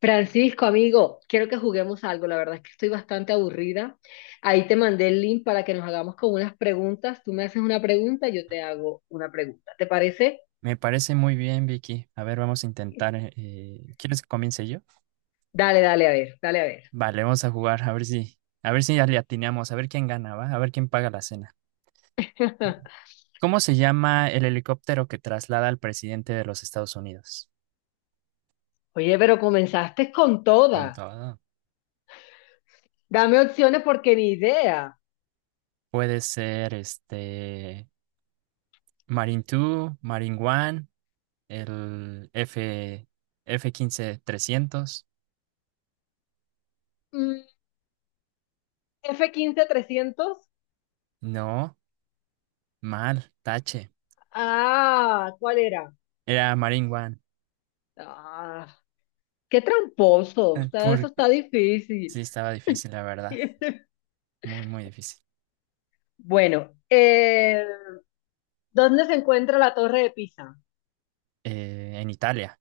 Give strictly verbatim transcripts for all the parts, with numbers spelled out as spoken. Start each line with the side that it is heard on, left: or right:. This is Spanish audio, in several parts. left: Francisco, amigo, quiero que juguemos algo. La verdad es que estoy bastante aburrida. Ahí te mandé el link para que nos hagamos con unas preguntas. Tú me haces una pregunta, yo te hago una pregunta. ¿Te parece?
right: Me parece muy bien, Vicky. A ver, vamos a intentar. eh, eh, ¿quieres que comience yo?
left: Dale, dale, a ver, dale, a ver.
right: Vale, vamos a jugar, a ver si, a ver si ya le atinamos, a ver quién gana, ¿va? A ver quién paga la cena. ¿Cómo se llama el helicóptero que traslada al presidente de los Estados Unidos?
left: Oye, pero comenzaste con toda.
right: Con todo.
left: Dame opciones porque ni idea.
right: Puede ser este Marine dos, Marine uno, el F, f quince trescientos.
left: Mm, F quince trescientos.
right: No, mal, tache.
left: Ah, ¿cuál era?
right: Era Marine One.
left: Ah, qué tramposo.
right: Eh,
left: Está- eso
right: Porque
left: está
right: sí
left: difícil.
right: estaba difícil, la verdad. Muy, muy difícil.
left: Bueno, eh, ¿dónde se encuentra la Torre de Pisa?
right: Eh, en Italia,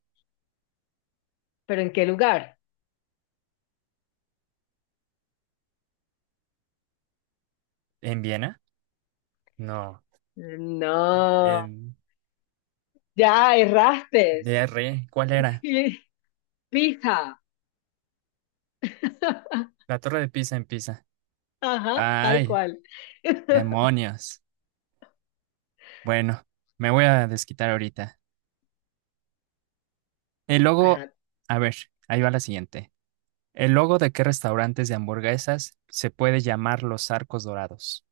left: ¿Pero en qué lugar?
right: en Viena, no,
left: No,
right: en
left: ya erraste.
right: D R, ¿cuál era?
left: Pisa.
right: La Torre de Pisa en Pisa.
left: Ajá, tal
right: Ay,
left: cual.
right: demonios. Bueno, me voy a desquitar ahorita. El logo,
left: Ajá.
right: a ver, ahí va la siguiente. ¿El logo de qué restaurantes de hamburguesas se puede llamar los arcos dorados?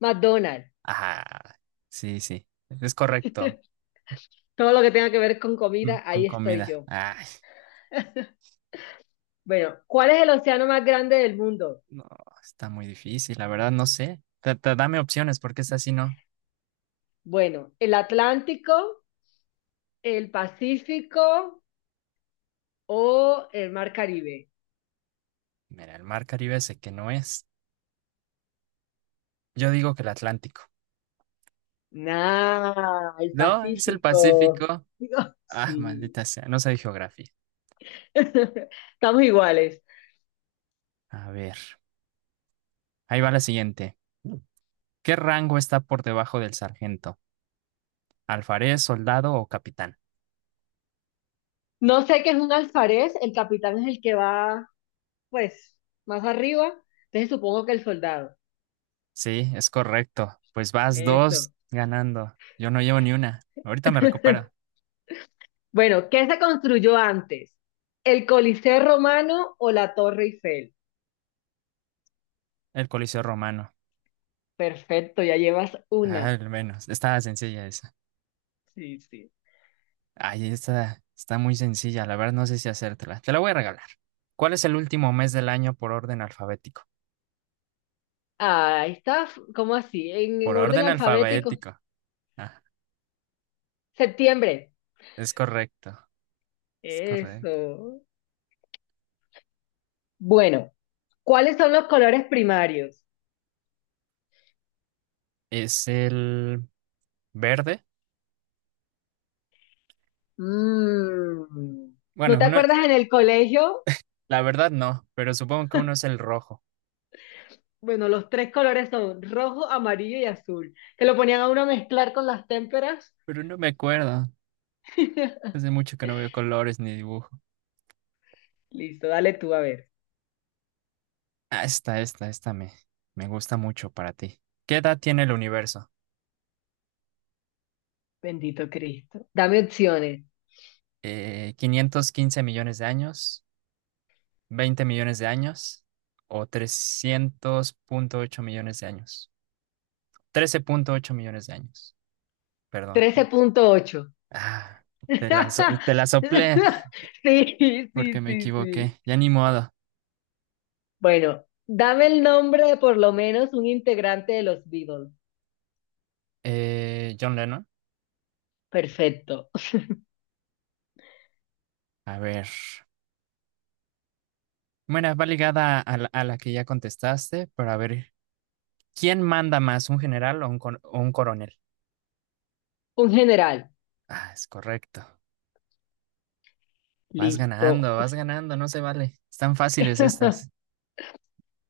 left: McDonald's.
right: Ah, sí, sí, es correcto.
left: Todo lo que tenga que ver con
right: Mm,
left: comida,
right: con
left: ahí estoy
right: comida.
left: yo.
right: Ay,
left: Bueno, ¿cuál es el océano más grande del mundo?
right: no, está muy difícil, la verdad no sé. Ta- ta- Dame opciones porque es así, ¿no?
left: Bueno, ¿el Atlántico, el Pacífico o el Mar Caribe?
right: Mira, el mar Caribe sé que no es. Yo digo que el Atlántico.
left: Nah, el
right: No, es el
left: Pacífico.
right: Pacífico.
left: Digo,
right: Ah,
left: sí.
right: maldita sea, no sé geografía.
left: Estamos iguales.
right: A ver, ahí va la siguiente. ¿Qué rango está por debajo del sargento? ¿Alfarés, soldado o capitán?
left: No sé qué es un alfarés, el capitán es el que va, pues, más arriba, entonces supongo que el soldado.
right: Sí, es correcto. Pues vas
left: Eso.
right: dos ganando. Yo no llevo ni una. Ahorita me recupero.
left: Bueno, ¿qué se construyó antes? ¿El Coliseo Romano o la Torre Eiffel?
right: El Coliseo Romano.
left: Perfecto, ya llevas
right: Ah,
left: una.
right: al menos. Estaba sencilla esa.
left: Sí, sí.
right: Ay, está, está muy sencilla. La verdad no sé si hacértela. Te la voy a regalar. ¿Cuál es el último mes del año por orden alfabético?
left: Ah, está, f- ¿cómo así? En,
right: Por
left: en orden
right: orden
left: alfabético.
right: alfabético. Ah,
left: Septiembre.
right: es correcto, es correcto.
left: Eso. Bueno, ¿cuáles son los colores primarios?
right: Es el verde.
left: Mm, ¿No
right: Bueno,
left: te
right: uno, eh,
left: acuerdas en el colegio?
right: la verdad no, pero supongo que uno es el rojo.
left: Bueno, los tres colores son rojo, amarillo y azul. Que lo ponían a uno a mezclar con las témperas.
right: Pero no me acuerdo. Hace mucho que no veo colores ni dibujo.
left: Listo, dale tú a ver.
right: Ah, esta, esta, esta me, me gusta mucho para ti. ¿Qué edad tiene el universo?
left: Bendito Cristo. Dame opciones.
right: Eh, ¿quinientos quince millones de años? ¿Veinte millones de años? ¿O trescientos punto ocho millones de años? Trece punto ocho millones de años. Perdón.
left: Trece punto ocho.
right: Ah, te la, so- te la soplé.
left: Sí, sí,
right: Porque me
left: sí, sí.
right: equivoqué. Ya ni modo.
left: Bueno, dame el nombre de por lo menos un integrante de los Beatles.
right: Eh, John Lennon.
left: Perfecto.
right: A ver. Bueno, va ligada a la, a la que ya contestaste, pero a ver, ¿quién manda más, un general o un, cor- o un coronel?
left: Un general.
right: Ah, es correcto. Vas
left: Listo.
right: ganando, vas ganando, no se vale. Están fáciles estas.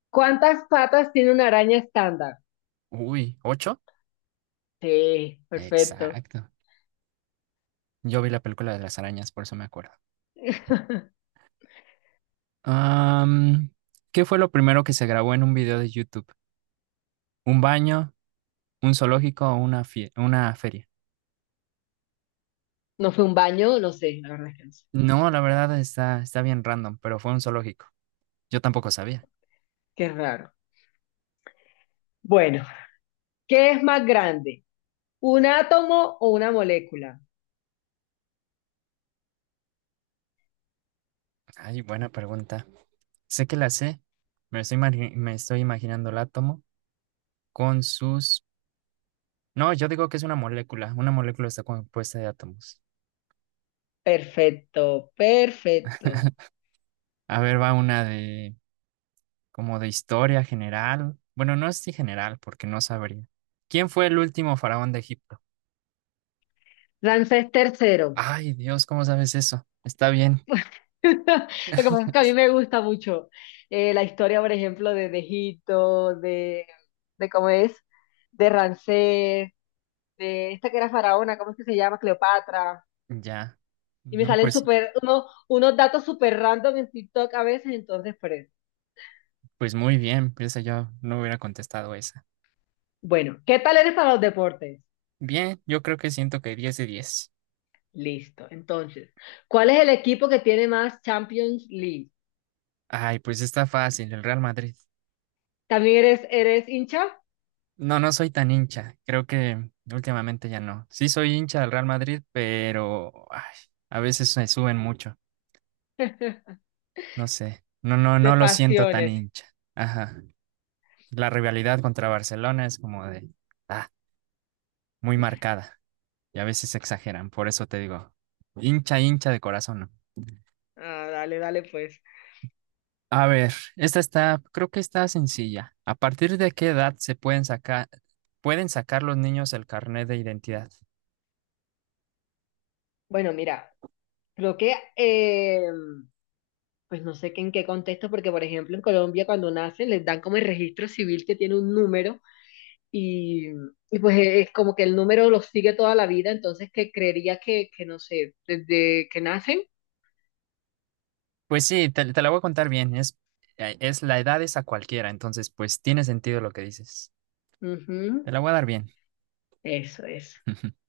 left: ¿Cuántas patas tiene una araña estándar?
right: Uy, ¿ocho?
left: Sí, perfecto.
right: Exacto. Yo vi la película de las arañas, por eso me acuerdo. Am, ¿qué fue lo primero que se grabó en un video de YouTube? ¿Un baño, un zoológico o una, fie- una feria?
left: ¿No fue un baño? No sé, la verdad es que no sé.
right: No, la verdad está, está bien random, pero fue un zoológico. Yo tampoco sabía.
left: Qué raro. Bueno, ¿qué es más grande? ¿Un átomo o una molécula?
right: Ay, buena pregunta. Sé que la sé. Me estoy, imagi- me estoy imaginando el átomo con sus. No, yo digo que es una molécula. Una molécula está compuesta de átomos.
left: Perfecto, perfecto.
right: A ver, va una de, como de historia general. Bueno, no es de general, porque no sabría. ¿Quién fue el último faraón de Egipto?
left: Ramsés tercero.
right: Ay, Dios, ¿cómo sabes eso? Está bien.
left: Lo que pasa es que a mí me gusta mucho eh, la historia, por ejemplo, de, de Egipto, de, de cómo es, de Ramsés, de esta que era faraona, ¿cómo es que se llama? Cleopatra.
right: Ya.
left: Y me
right: No,
left: salen
right: pues,
left: súper, uno, unos datos súper random en TikTok a veces, entonces por eso.
right: pues muy bien. Piensa yo, no hubiera contestado esa.
left: Bueno, ¿qué tal eres para los deportes?
right: Bien, yo creo que siento que diez de diez.
left: Listo. Entonces, ¿cuál es el equipo que tiene más Champions League?
right: Ay, pues está fácil, el Real Madrid.
left: ¿También eres, eres hincha?
right: No, no soy tan hincha, creo que últimamente ya no. Sí soy hincha del Real Madrid, pero ay, a veces me suben mucho, no sé. No, no,
left: De
right: no lo siento tan
left: pasiones.
right: hincha. Ajá. La rivalidad contra Barcelona es como de, ah, muy marcada y a veces exageran, por eso te digo, hincha, hincha de corazón, ¿no?
left: Ah, dale, dale, pues.
right: A ver, esta está, creo que está sencilla. ¿A partir de qué edad se pueden sacar, pueden sacar los niños el carnet de identidad?
left: Bueno, mira, creo que, eh, pues no sé que en qué contexto, porque por ejemplo en Colombia cuando nacen les dan como el registro civil que tiene un número. Y, y pues e, es como que el número los sigue toda la vida, entonces que creería que, que no sé, desde que nacen.
right: Pues sí, te, te la voy a contar bien. Es, eh, es la edad es a cualquiera, entonces pues tiene sentido lo que dices. Te
left: Ujú.
right: la voy a dar bien.
left: Eso es.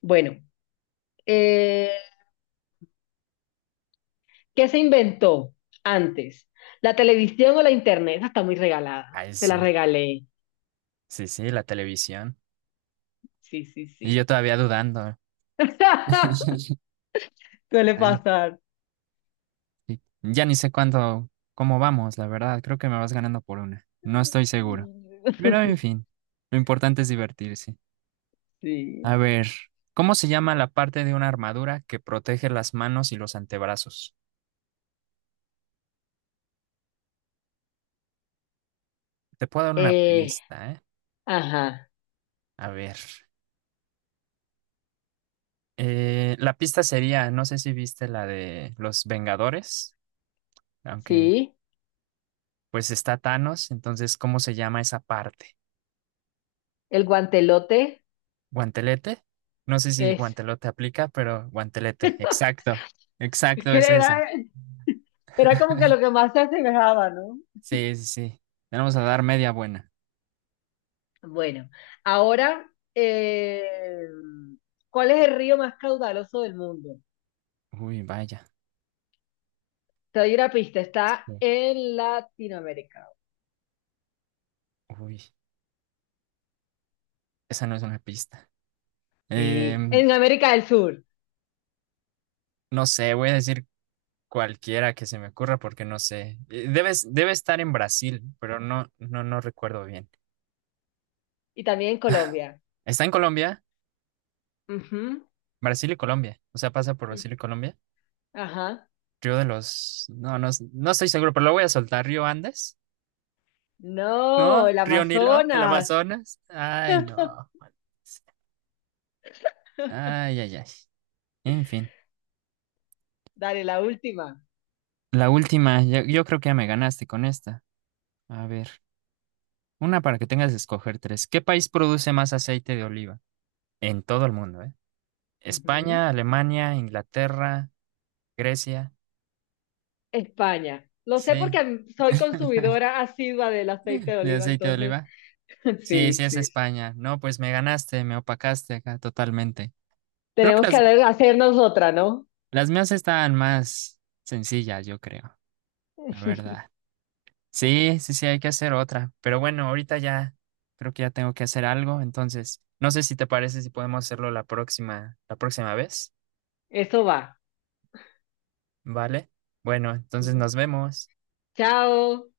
left: Bueno, eh, ¿qué se inventó antes? ¿La televisión o la internet? Esa está muy regalada.
right: Ay,
left: Te la
right: sí,
left: regalé.
right: sí, sí, la televisión.
left: Sí, sí,
right: Y
left: sí.
right: yo todavía dudando.
left: Suele
right: Ay,
left: pasar.
right: sí. Ya ni sé cuándo, cómo vamos, la verdad. Creo que me vas ganando por una. No estoy seguro. Pero en fin, lo importante es divertirse. A
left: Sí.
right: ver, ¿cómo se llama la parte de una armadura que protege las manos y los antebrazos? Te puedo dar una
left: Eh,
right: pista, ¿eh?
left: ajá.
right: A ver, eh, la pista sería, no sé si viste la de los Vengadores, aunque
left: Sí.
right: pues está Thanos, entonces, ¿cómo se llama esa parte?
left: El guantelote
right: ¿Guantelete? No sé si
left: es.
right: guantelote aplica, pero guantelete, exacto, exacto,
left: ¿Qué
right: es esa.
left: era? Era como que lo que más se asemejaba, ¿no?
right: Sí, sí, sí. Le vamos a dar media buena.
left: Bueno, ahora, eh, ¿cuál es el río más caudaloso del mundo?
right: Uy, vaya.
left: Te doy una pista, está
right: Sí,
left: en Latinoamérica.
right: uy, esa no es una pista.
left: Sí,
right: Em,
left: en América del Sur
right: No sé, voy a decir cualquiera que se me ocurra porque no sé. Eh, Debe, es- debe estar en Brasil, pero no, no, no recuerdo bien.
left: y también en Colombia.
right: ¿Está en Colombia?
left: Ujú.
right: Brasil y Colombia. O sea, pasa por
left: Mm.
right: Brasil y Colombia.
left: Ajá.
right: Río de los. No, no, no estoy seguro, pero lo voy a soltar. ¿Río Andes?
left: No,
right: ¿No?
left: el
right: ¿Río Nilo? ¿El
left: Amazonas.
right: Amazonas? Ay, no. Ay, ay, ay. En fin.
left: Dale, la última.
right: La última, yo, yo creo que ya me ganaste con esta. A ver, una para que tengas que escoger tres. ¿Qué país produce más aceite de oliva? En todo el mundo, ¿eh?
left: Ujú.
right: España, Alemania, Inglaterra, Grecia.
left: España. Lo sé
right: Sí,
left: porque soy consumidora asidua del aceite de
right: de
left: oliva,
right: aceite de
left: entonces.
right: oliva. Sí,
left: Sí,
right: sí es
left: sí.
right: España. No, pues me ganaste, me opacaste acá totalmente. Creo que
left: Tenemos que
right: las,
left: hacernos otra, ¿no?
right: las mías estaban más sencillas, yo creo, la verdad. Sí, sí, sí, hay que hacer otra. Pero bueno, ahorita ya creo que ya tengo que hacer algo, entonces no sé si te parece si podemos hacerlo la próxima, la próxima vez,
left: Eso va.
right: ¿vale? Bueno, entonces nos vemos.
left: Chao.